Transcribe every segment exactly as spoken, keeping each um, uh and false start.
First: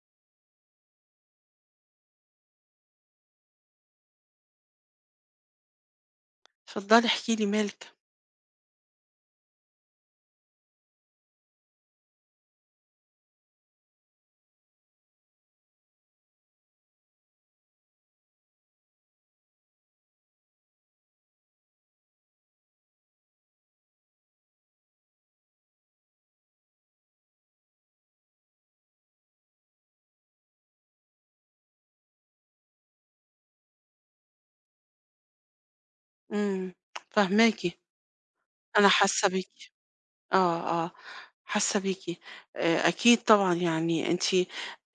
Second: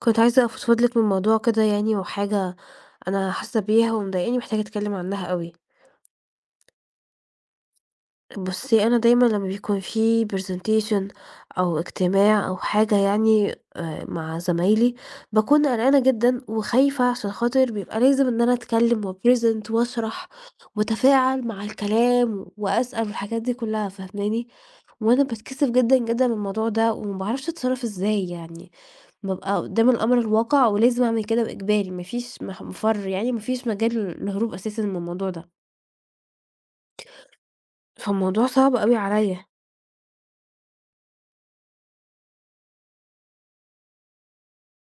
كنت عايزة أفضفض لِك من موضوع كده يعني وحاجة أنا حاسة بيها ومضايقاني ومحتاجة أتكلّم عنها أوي. اتفضلي احكي لي مالِك. بُصّي أنا دايمًا لمّا بيكون في presentation أو اجتماع أو حاجة يعني، آآ، مع زمايلي باكون قلقانة جدًا وخايفة عشان خاطر بيبقى لازم إن أنا أتكلّم وأpresent واشرح واتفاعل مع الكلام وأسأل والحاجات دي كلّها، فاهماني؟ وأنا باتكسف جدًا، جدًا، من الموضوع ده وما باعرفش أتصرف إزاي يعني، بابقى قدام الأمر الواقع ولازم أعمل كده وإجباري ما فيش مح مفرّ يعني ما فيش مجال للهروب أساسًا من الموضوع ده. إمم فاهماكِ. فالموضوع صعب أنا أوي حاسة عليَّ. بيكِ، آه، آه، حاسة بيكِ، آآ، أكيد طبعًا يعني أنتِ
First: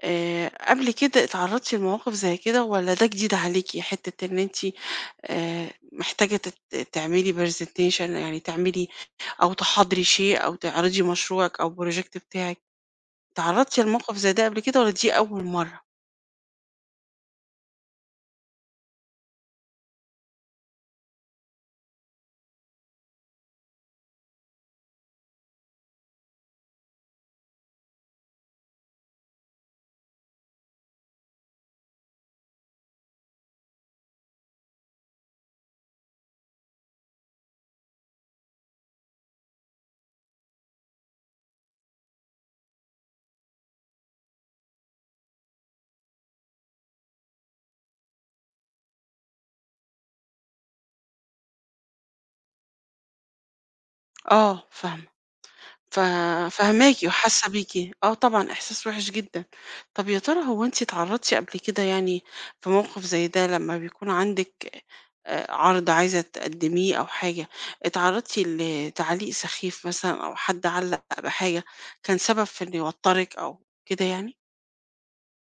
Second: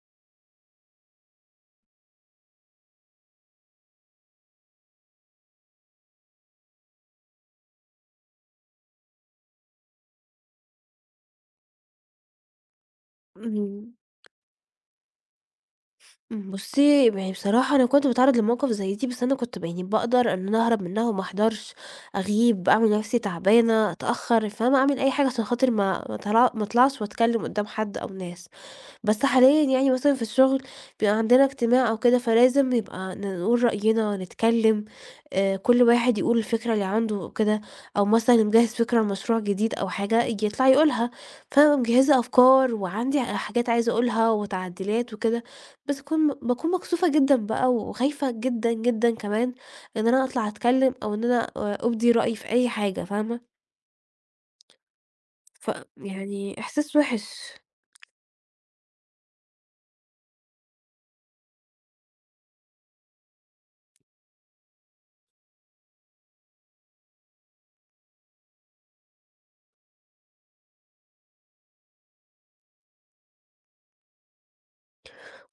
آآ، قبل كده اتعرضتِ لمواقف زي كده والّا ده جديد عليكِ حتة إن أنتِ آآ، محتاجة تت تعملي presentation يعني تعملي أو تحاضري شئ أو تعرضي مشروعِك أو project بتاعِك، اتعرضتِ امم. لموقف زي ده قبل كده والّا دي أول مَرّة؟ إمم، بُصّي ما هي بصراحة أنا كنت باتعرّض لمواقف زي دي، بس أنا كنت ب يعني باقدر إن أنا أهرب منّها وما احضرش، أغيب، أعمل نَفسي تعبانة، اتأخر، فاهمة، أعمل أي حاجة عشان خاطر ما ما طلع ما اطلعش واتكلّم قدّام حد أو ناس. بس حاليًا يعني مثلًا في الشغل بيبقى عندنا اجتماع أو كده فلازم يبقى نقول رأينا، نتكلّم، آآ، كُلّ واحد يقول الفكرة اللي عنده كده، أو مثلًا اللي مجهّز فكرة لمشروع جديد أو حاجة ييجي يطلع يقولها، فأنا مجهّزة أفكار وعندي حاجات عايزة أقولها وتعديلات وكده بس اكون باكون مكسوفة جدًا بقى وخايفة جدًا، جدًا، كمان إن أنا أطلع أتكلّم أو إن أنا أ أُبدي رأيي في أي حاجة، فاهمة؟ آه فاهمة. ف ف يعني فاهماكِ إحساس وحاسة وِحِش. بيكِ، آه طبعًا، إحساس وِحِش جدًا. طَب يا ترى هو أنتِ اتعرَّضتِ قبل كده يعني في موقف زي ده لمّا بيكون عندِك آآ عَرْض عايزة تقدِّميه أو حاجة، اتعرَّضتِ لتعليق سخيف مثلًا أو حد علَّق بحاجة كان سبب في إن يوتَّرِك أو كده يعني؟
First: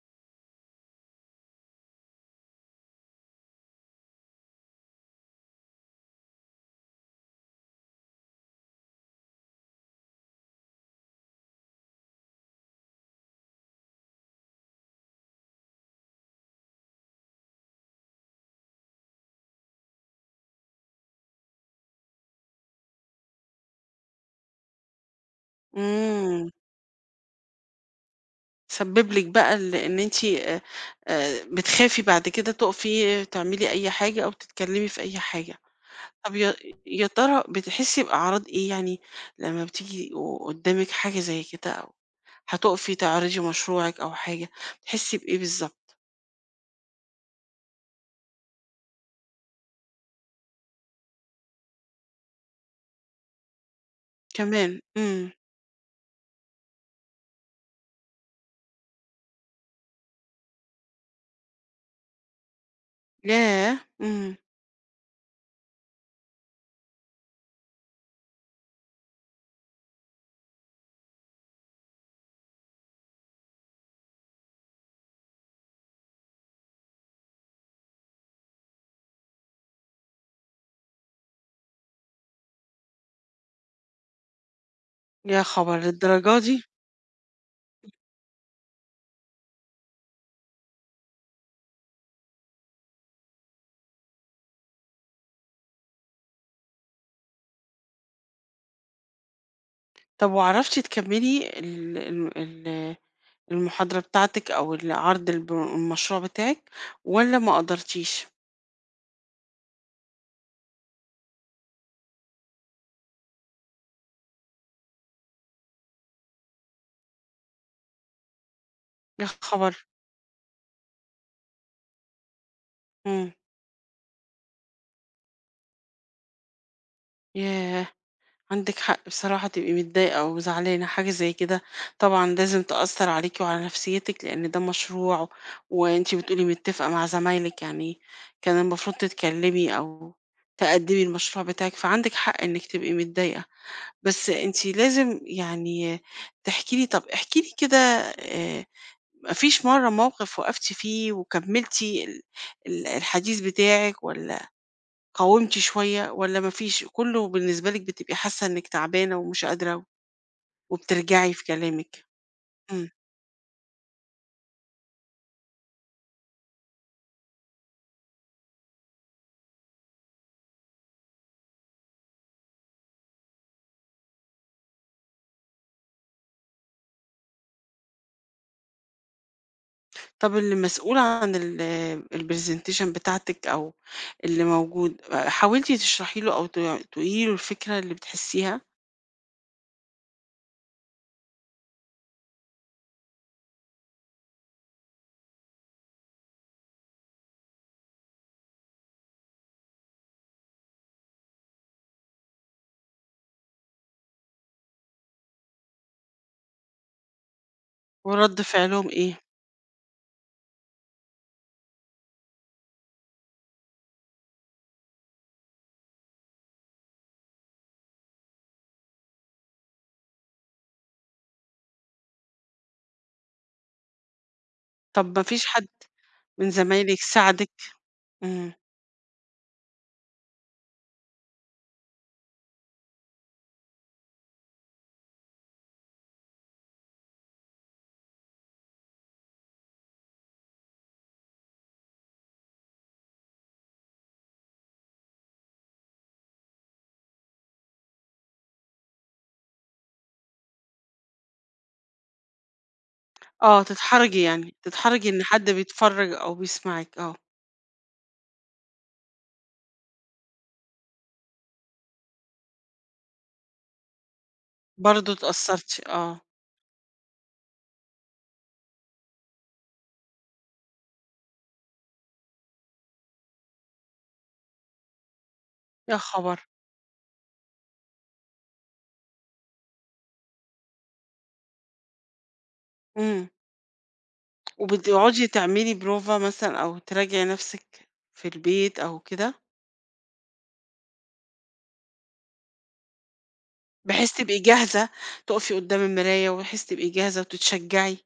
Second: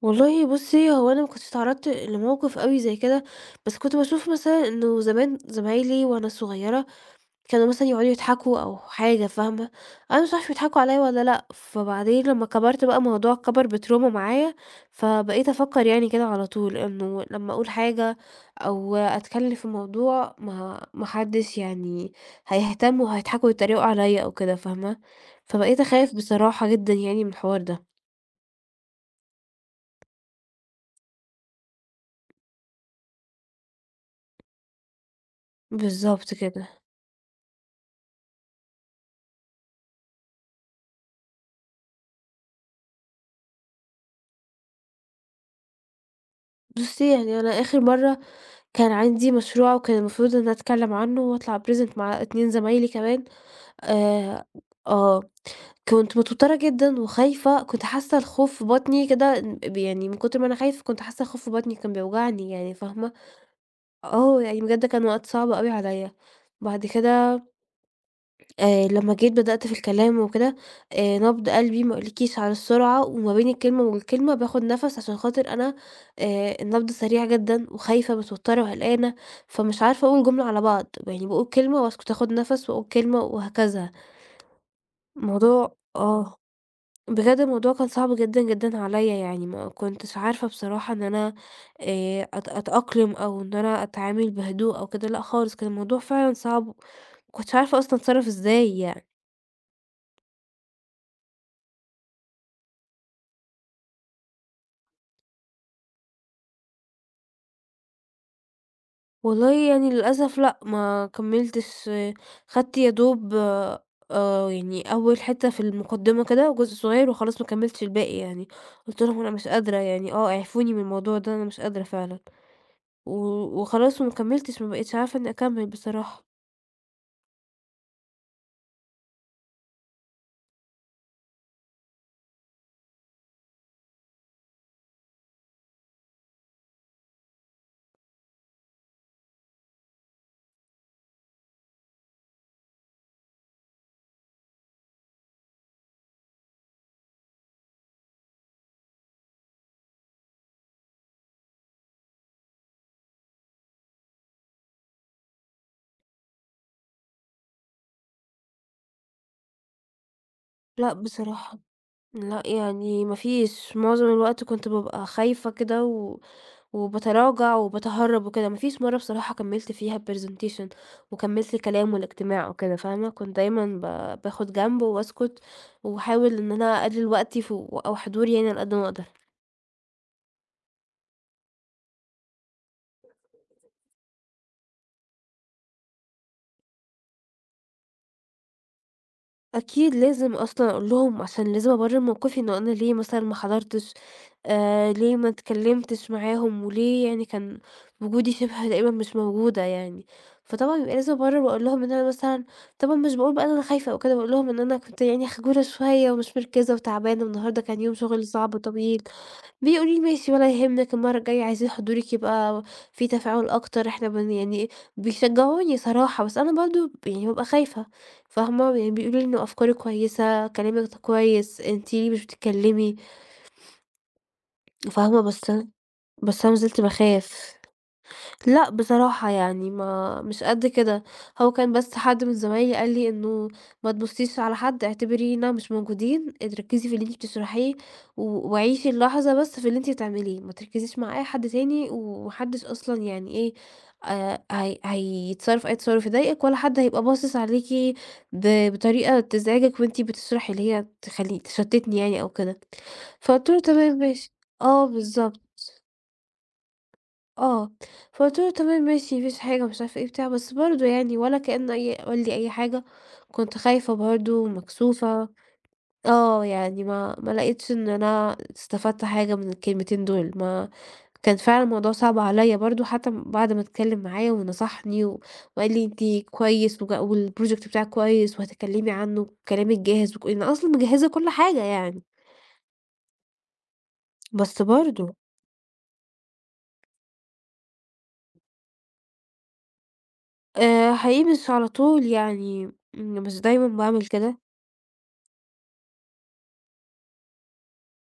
والله بُصّي، هو أنا ما كنتش اتعرّضت لموقف أوي زي كده، بس كنت باشوف مثلًا إنه زمان زمايلي وأنا صغيرة كانوا مثلًا يقعدوا يضحكوا أو حاجة فاهمة، أنا مش عارفة بيضحكوا عليّا والّا لأ، فبعدين لمّا كبرْت بقى الموضوع كبْر بtrauma معايا، فبقيت أفكّر يعني كده على طول إنه لمّا أقول حاجة أو أتكلّم في موضوع ما ما حدّش يعني هيهتم وهيضحكوا ويتّريقوا عليّا أو كده فاهمة، فبقيت أخاف إمم. بصراحة جدًا يعني من الحوار ده. سَبِّب لِك بقى ال إن أنتِ آآ بتخافي بعد كده تُقفي تعملي أي حاجة أو تتكلّمي في أي حاجة. بالضبط طَب يا كده. يا ترى بتحسّي بأعراض إيه يعني لمّا بتيجي و وقُدّامِك حاجة زي كده أو هتُقفي تعرضي مشروعِك أو حاجة، بتحسّي بإيه بالضبط؟ بُصّي يعني أنا آخر مَرّة كان عندي مشروع وكان المفروض إن أتكلّم عنه وأطلع أpresent مع اتنين زمايلي كمان، آآ كمان! آه إمم. كنت متوترة جدًا وخايفة، كنت حاسة الخوف في بطني كده ن ب يعني من كُتر ما أنا خايفة كنت حاسة الخوف في بطني كان بيوجعني، يعني فاهمة؟ ياه! إمم. آه يعني بجد كان وقت صعب أوي عليَّ. بعد كده آآ، لمّا جيت بدأت في الكلام وكده، آآ، نبض قلبي ما اقولكيش على السرعة، وما بين الكلمة والكلمة باخُد نَفَس عشان خاطر أنا آآ، النبض سريع جدًا وخايفة متوترة وقلقانة، فمش عارفة اقول جملة على بعض، م يعني باقول كلمة واسكت اخُد نَفَس واقول كلمة وهكذا. يا موضوع خبر آه، للدرجة دي! بجد الموضوع كان صعب جدًا، جدًا، عليَّ يعني ما كُنتش عارفة بصراحة إن أنا آآ، أت أتأقلم أو إن أنا أتعامل بهدوء أو كده، لأ خالص كان الموضوع فعلًا صعب، ما كُنتش عارفة أصلًا أتصرف إزاي يعني. طب وعرفتِ تكملي ال ال ال المحاضرة بتاعتِك أو العرض الب المشروع بتاعِك والّا ما قدرتيِش؟ والله يعني للأسف لأ ما كمِّلتش، خدت يا دوب آآ يعني أول حتّة في المقدمة كده وجزء صغير وخلاص ما كمِّلتش الباقي يعني، قُلت لهم: يا "أنا مش قادرة خبر! يعني آه اعفوني من الموضوع ده، أنا مش قادرة فعلًا." و إمم. وخلاص وما كمِّلتش ما بقيتش عارفة إنّي أكمِّل بصراحة. ياه! عندِك حق بصراحة تبقي متضايقة وزعلانة، حاجة زي كده طبعًا لازم تأثّر عليكِ وعلى نفسيّتِك، لإن ده مشروع وأنتِ بتقولي متّفقة مع زمايلِك يعني كان المفروض تتكلّمي أو تقدّمي المشروع بتاعِك، فعندِك حق إنِّك تبقي متضايقة. بس أنتِ لازم يعني تحكي لي، طَب احكي لي كده آآ ما فيش مرّة موقف وقفتِ فيه وكمِّلتِ ال ال الحديث بتاعِك والّا قاومتِ شوية والّا ما فيش كُلّه بالنسبة لِك بتبقي حاسّة إنِّك تعبانة ومش قادرة لأ وبترجعي في بصراحة. كلامِك؟ لأ، إمم. يعني ما فيش، معظم الوقت كنت بابقى خايفة كده و وباتراجع وباتهرَّب وكده، ما فيش مرّة بصراحة كمِّلت فيها الpresentation وكمِّلت الكلام والإجتماع وكده فاهمة، كنت دايمًا ب باخُد جنب وباسكُت وأحاول إن أنا أقلِّل وقتي ف أو حضوري يعني على قد ما أقدر. طَب اللي مسؤول عن ال الpresentation بتاعتِك أو اللي موجود، حاولتِ تشرحي له أو ت تقولي له الفكرة اللي بتحسيها؟ أكيد لازم أصلًا أقول لهم، عشان لازم أبرر موقفي إنه أنا ليه مثلًا ما حضرتش، آآ ليه ما اتكلّمتش معاهم، وليه يعني كان وجودي شبه تقريبًا مش موجودة يعني، فطبعًا يبقى لازم أبرر، وأقول لهُم إن أنا مثلًا طبعًا مش باقول بقى إن أنا خايفة أو كده، باقول لهم: "إن أنا كنت يعني خجولة شوية، ومش مركِّزة وتعبانة، النهارده كان يوم شغل وردّ صعب فعلهُم وطويل." إيه؟ بيقولوا لي: "ماشي ولا يهمِّك، المرة الجاية عايزين حضورِك يبقى في تفاعل أكتر، إحنا بن" يعني إيه بيشجعوني صراحة، بس أنا برضه ب يعني بابقى خايفة فاهمة؟ ويعني بيقولوا لي إن أفكاري كويسة، كلامِك ده كويس، أنتِ ليه مش بتتكلمي. طَب فاهمة ما فيش بس حد، أنا بس من أنا ما زلت زمايلِك ساعدِك؟ باخاف. امم. لأ بصراحة، يعني ما مش قد كده، هو كان بس حد من زمايلي قال لي: "إنه ما تبصيش على حد، اعتبرينا مش موجودين، أنتِ ركِّزي في اللي أنتِ بتشرحيه، و وعيشي اللحظة بس في اللي أنتِ بتعمليه ما تركزيش مع أي حد تاني، وما حدِّش أصلًا يعني إيه آآ هي هيتصرف أي تصرف يضايقِك ولا حد هيبقى باصص عليكِ ب بطريقة تزعجِك وأنتِ بتشرحي، اللي هي تخلي تشتتني يعني أو كده." فقُلت له: آه "تمام تتحرجي ماشي." يعني، آه، تتحرجي إن بالضبط. حد بيتفرّج أو بيسمعِك آه. آه، فقُلت له: "تمام ماشي، ما فيش حاجة." ومش عارفة إيه وبتاع، بس برضه يعني ولا كأنه أي قال لي أي حاجة، وكنت خايفة برضه، برضه ومكسوفة اتأثّرتِ، آه. آه، يعني ما ما لقيتش إن أنا استفدت حاجة من الكلمتين دُول، ما كان فعلًا الموضوع صعب عليّا برضه حتى بعد ما اتكلّم معايا ونصحني و وقال لي: يا "أنتِ خبر! كويس و والproject بتاعِك كويس، وهتتكلّمي عنه وكلامِك جاهز، وك لأن أصلًا مجهِّزة كل حاجة يعني." إمم. بس برضه وبتقعُدي تعملي بروفة مثلًا أو تراجعي نَفْسِك في البيت أو كده؟ آآ حقيقي مش على طول يعني م مش دايمًا باعمل بحيث تبقى كده. جاهزة، تُقفي قدّام المراية وبحيث تبقى جاهزة وتتشجّعي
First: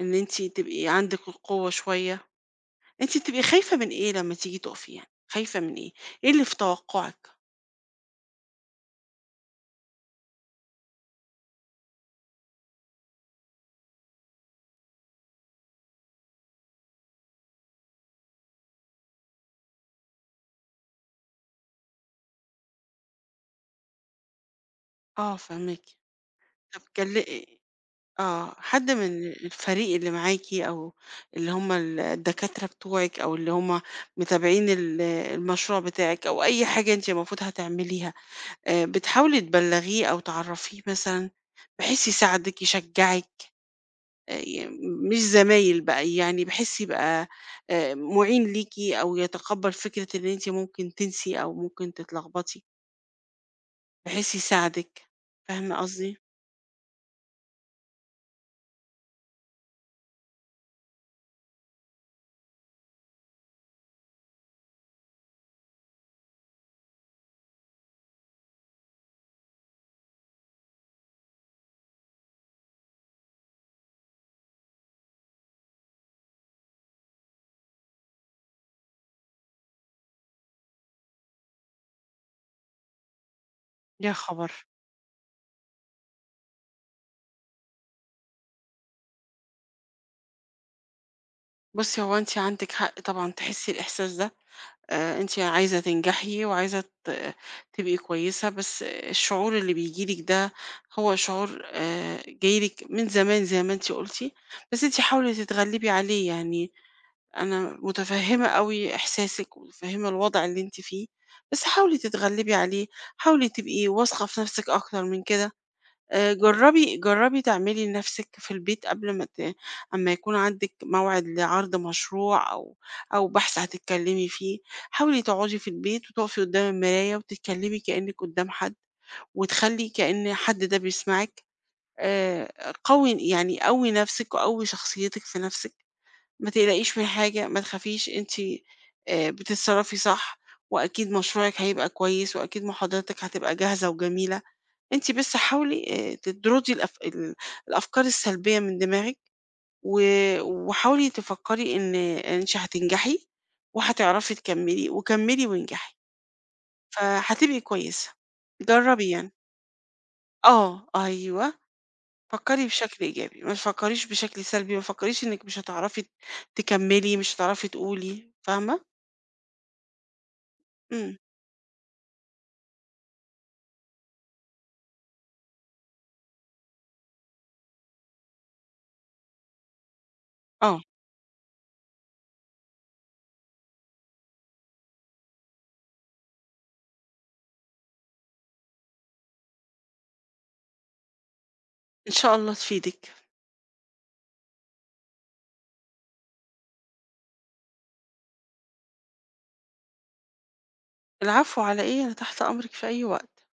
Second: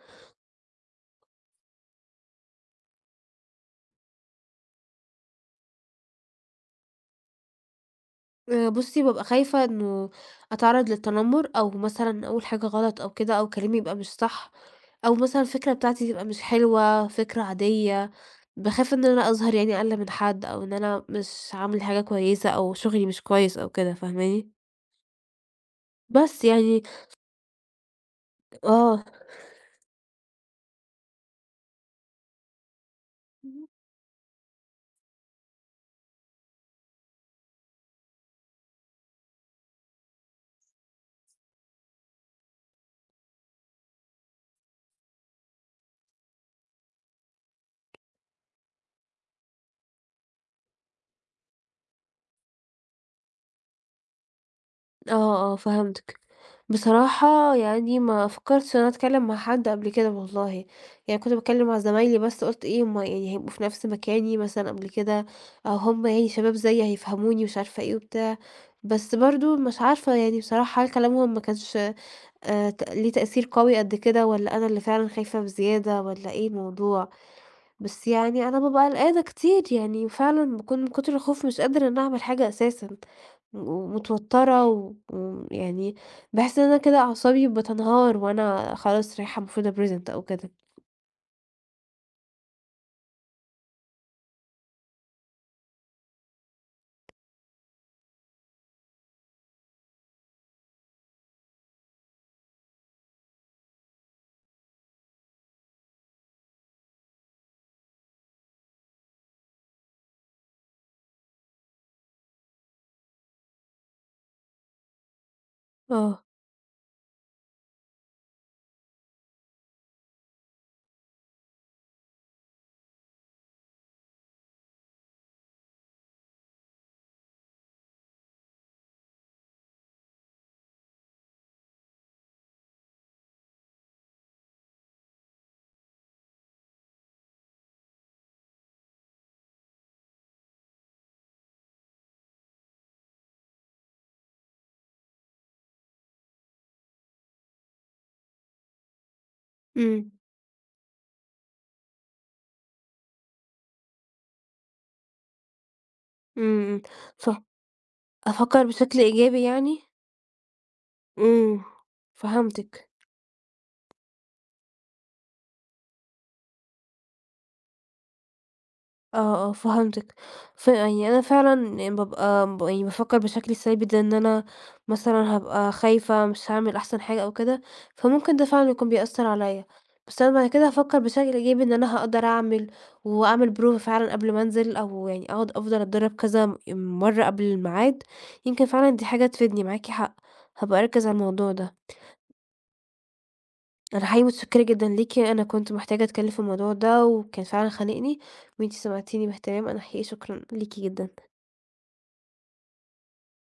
إن أنتِ تبقي عندِك القوة شوية. أنتِ بتبقى خايفة من إيه لمّا تيجي تُقفي يعني، خايفة من إيه، إيه اللي في توقُّعِك؟ آآ بُصّي، بابقى خايفة إنه أتعرّض للتنمُّر أو مثلًا أقول حاجة غلط أو كده أو كلامي يبقى مش صح أو مثلًا الفكرة بتاعتي تبقى مش حلوة، فكرة عادية. باخاف إن أنا أظهر يعني أقل من حد أو إن أنا مش عاملة حاجة كويسة أو شُغلي مش كويس أو كده فاهماني؟ آه فاهماكِ، بس، طَب يعني كل أ آه، حد آه. من الفريق اللي معاكِ أو اللي هم ال الدكاترة بتوعِك أو اللي [unintelligible] هم متابعين ال المشروع بتاعِك أو أي حاجة أنتِ المفروض هتعمليها، آآ بتحاولي تبلّغيه أو تعرّفيه مثلًا بحيث يساعدِك، يشجّعِك آآ يم م مش زمايل بقى يعني بحيث يبقى آآ مُعين ليكِ أو يتقبّل فكرة إن أنتِ ممكن تنسي أو ممكن تتلغبطي؟ بحيث يساعدِك، آه، آه فاهمة قصدي؟ فهمتِك، بصراحة يعني ما فكرتش إن أنا أتكلم مع حد قبل كده والله، يعني كنت باتكلم مع زمايلي بس قُلت إيه هُم هيبقوا في نَفس مكاني مثلًا قبل كده، هُم يعني شباب زي هيفهموني مش عارفة إيه وبتاع، بس برضو مش عارفة يعني بصراحة هل كلامهُم ما كانش آآ، ت ليه تأثير قوي قدّ كده والّا أنا اللي فعلًا خايفة بزيادة والّا إيه الموضوع؟ بس يعني أنا بابقى قلقانة كتير، يعني فعلًا باكون من كتر الخوف مش قادرة إن أعمل حاجة أساسًا، يا خبر! ومتوترة و ويعني باحس إن أنا كده أعصابي بتنهار وأنا خلاص رايحة المفروضة أpresent أو كده. بُصّي هو أنتِ عندِك حق طبعًا تحسي الإحساس ده، آآ، أنتِ عايزة تنجحي وعايزة ت تبقي كويسة، بس الشعور اللي بييجي لكِ ده هو شعور آآ، جاي لِك من زمان زي ما أنتِ قُلتِ، بس أنتِ حاولي تتغلبي عليه يعني، أنا مُتفهّمة أوي إحساسِك ومتفهّمة الوضع اللي أنتِ فيه، بس حاولي تتغلبي عليه، حاولي تبقي واثقة في نَفسِك أكثر من كده، آه. آآ، جربي جربي تعملي لنَفسِك في البيت قبل ما ت امّا يكون عندِك موعِد لعرض مشروع أو أو بحث هتتكلمي فيه، حاولي تقعدي في البيت وتقفي قدّام المراية وتتكلمي كأنِّك قدّام حد وتخلّي كأن حد ده بيسمعِك، آآ، قوّي يعني قوّي نَفسِك وقوّي شخصيتِك في نَفسِك، ما تقلقيش من حاجة، ما تخافيش، أنتِ آآ، بتتصرفي صح وأكيد مشروعِك هيبقى كويس وأكيد محاضراتِك هتبقى جاهزة وجميلة، أنتِ بس حاولي آآ تدرُدي الأف ال الأفكار السلبية من دماغِك و إمم. وحاولي تفكري إن إن أنتِ هتنجحي، وهتعرفي تكمّلي وكمّلي وانجحي. إمم، إمم، ف فهتبقي كويسة، أفكَّر بشكل جرّبي يعني. إيجابي يعني؟ آه، أيوه، إمم فكّري فهمتِك. بشكل إيجابي ما تفكريش بشكل سلبي متفكريش إنِّك مش هتعرفي ت تكمّلي مش هتعرفي تقولي، فاهمة؟ آه، آه، فهمتِك، ف يعني إمم. أنا فعلًا بابقى ب يعني بافكر بشكل ثابت زي إن أنا مثلًا هابقى خايفة مش هاعمل أحسن حاجة أو كده، فممكن ده فعلًا يكون بيأثر عليَّ، بس أنا بعد كده آه. هافكر بشكل إيجابي إن أنا هاقدر أعمل وأعمل prova فعلًا قبل ما أنزل، أو يعني أقعد أفضل أتدرب كذا مَرّة قبل الميعاد، يمكن فعلًا دي حاجة تفيدني، معاكِ حق، هابقى أركز على الموضوع ده. إن شاء الله تفيدِك أنا حقيقي مُتشكرة جدًا ليكِ، أنا كنت محتاجة أتكلم في الموضوع ده وكان فعلًا خانقني، وأنتِ سمعتيني باهتمام، أنا حقيقي شكرًا ليكِ جدًا. العفو على إيه، أنا تحت أمرِك في أي وقت.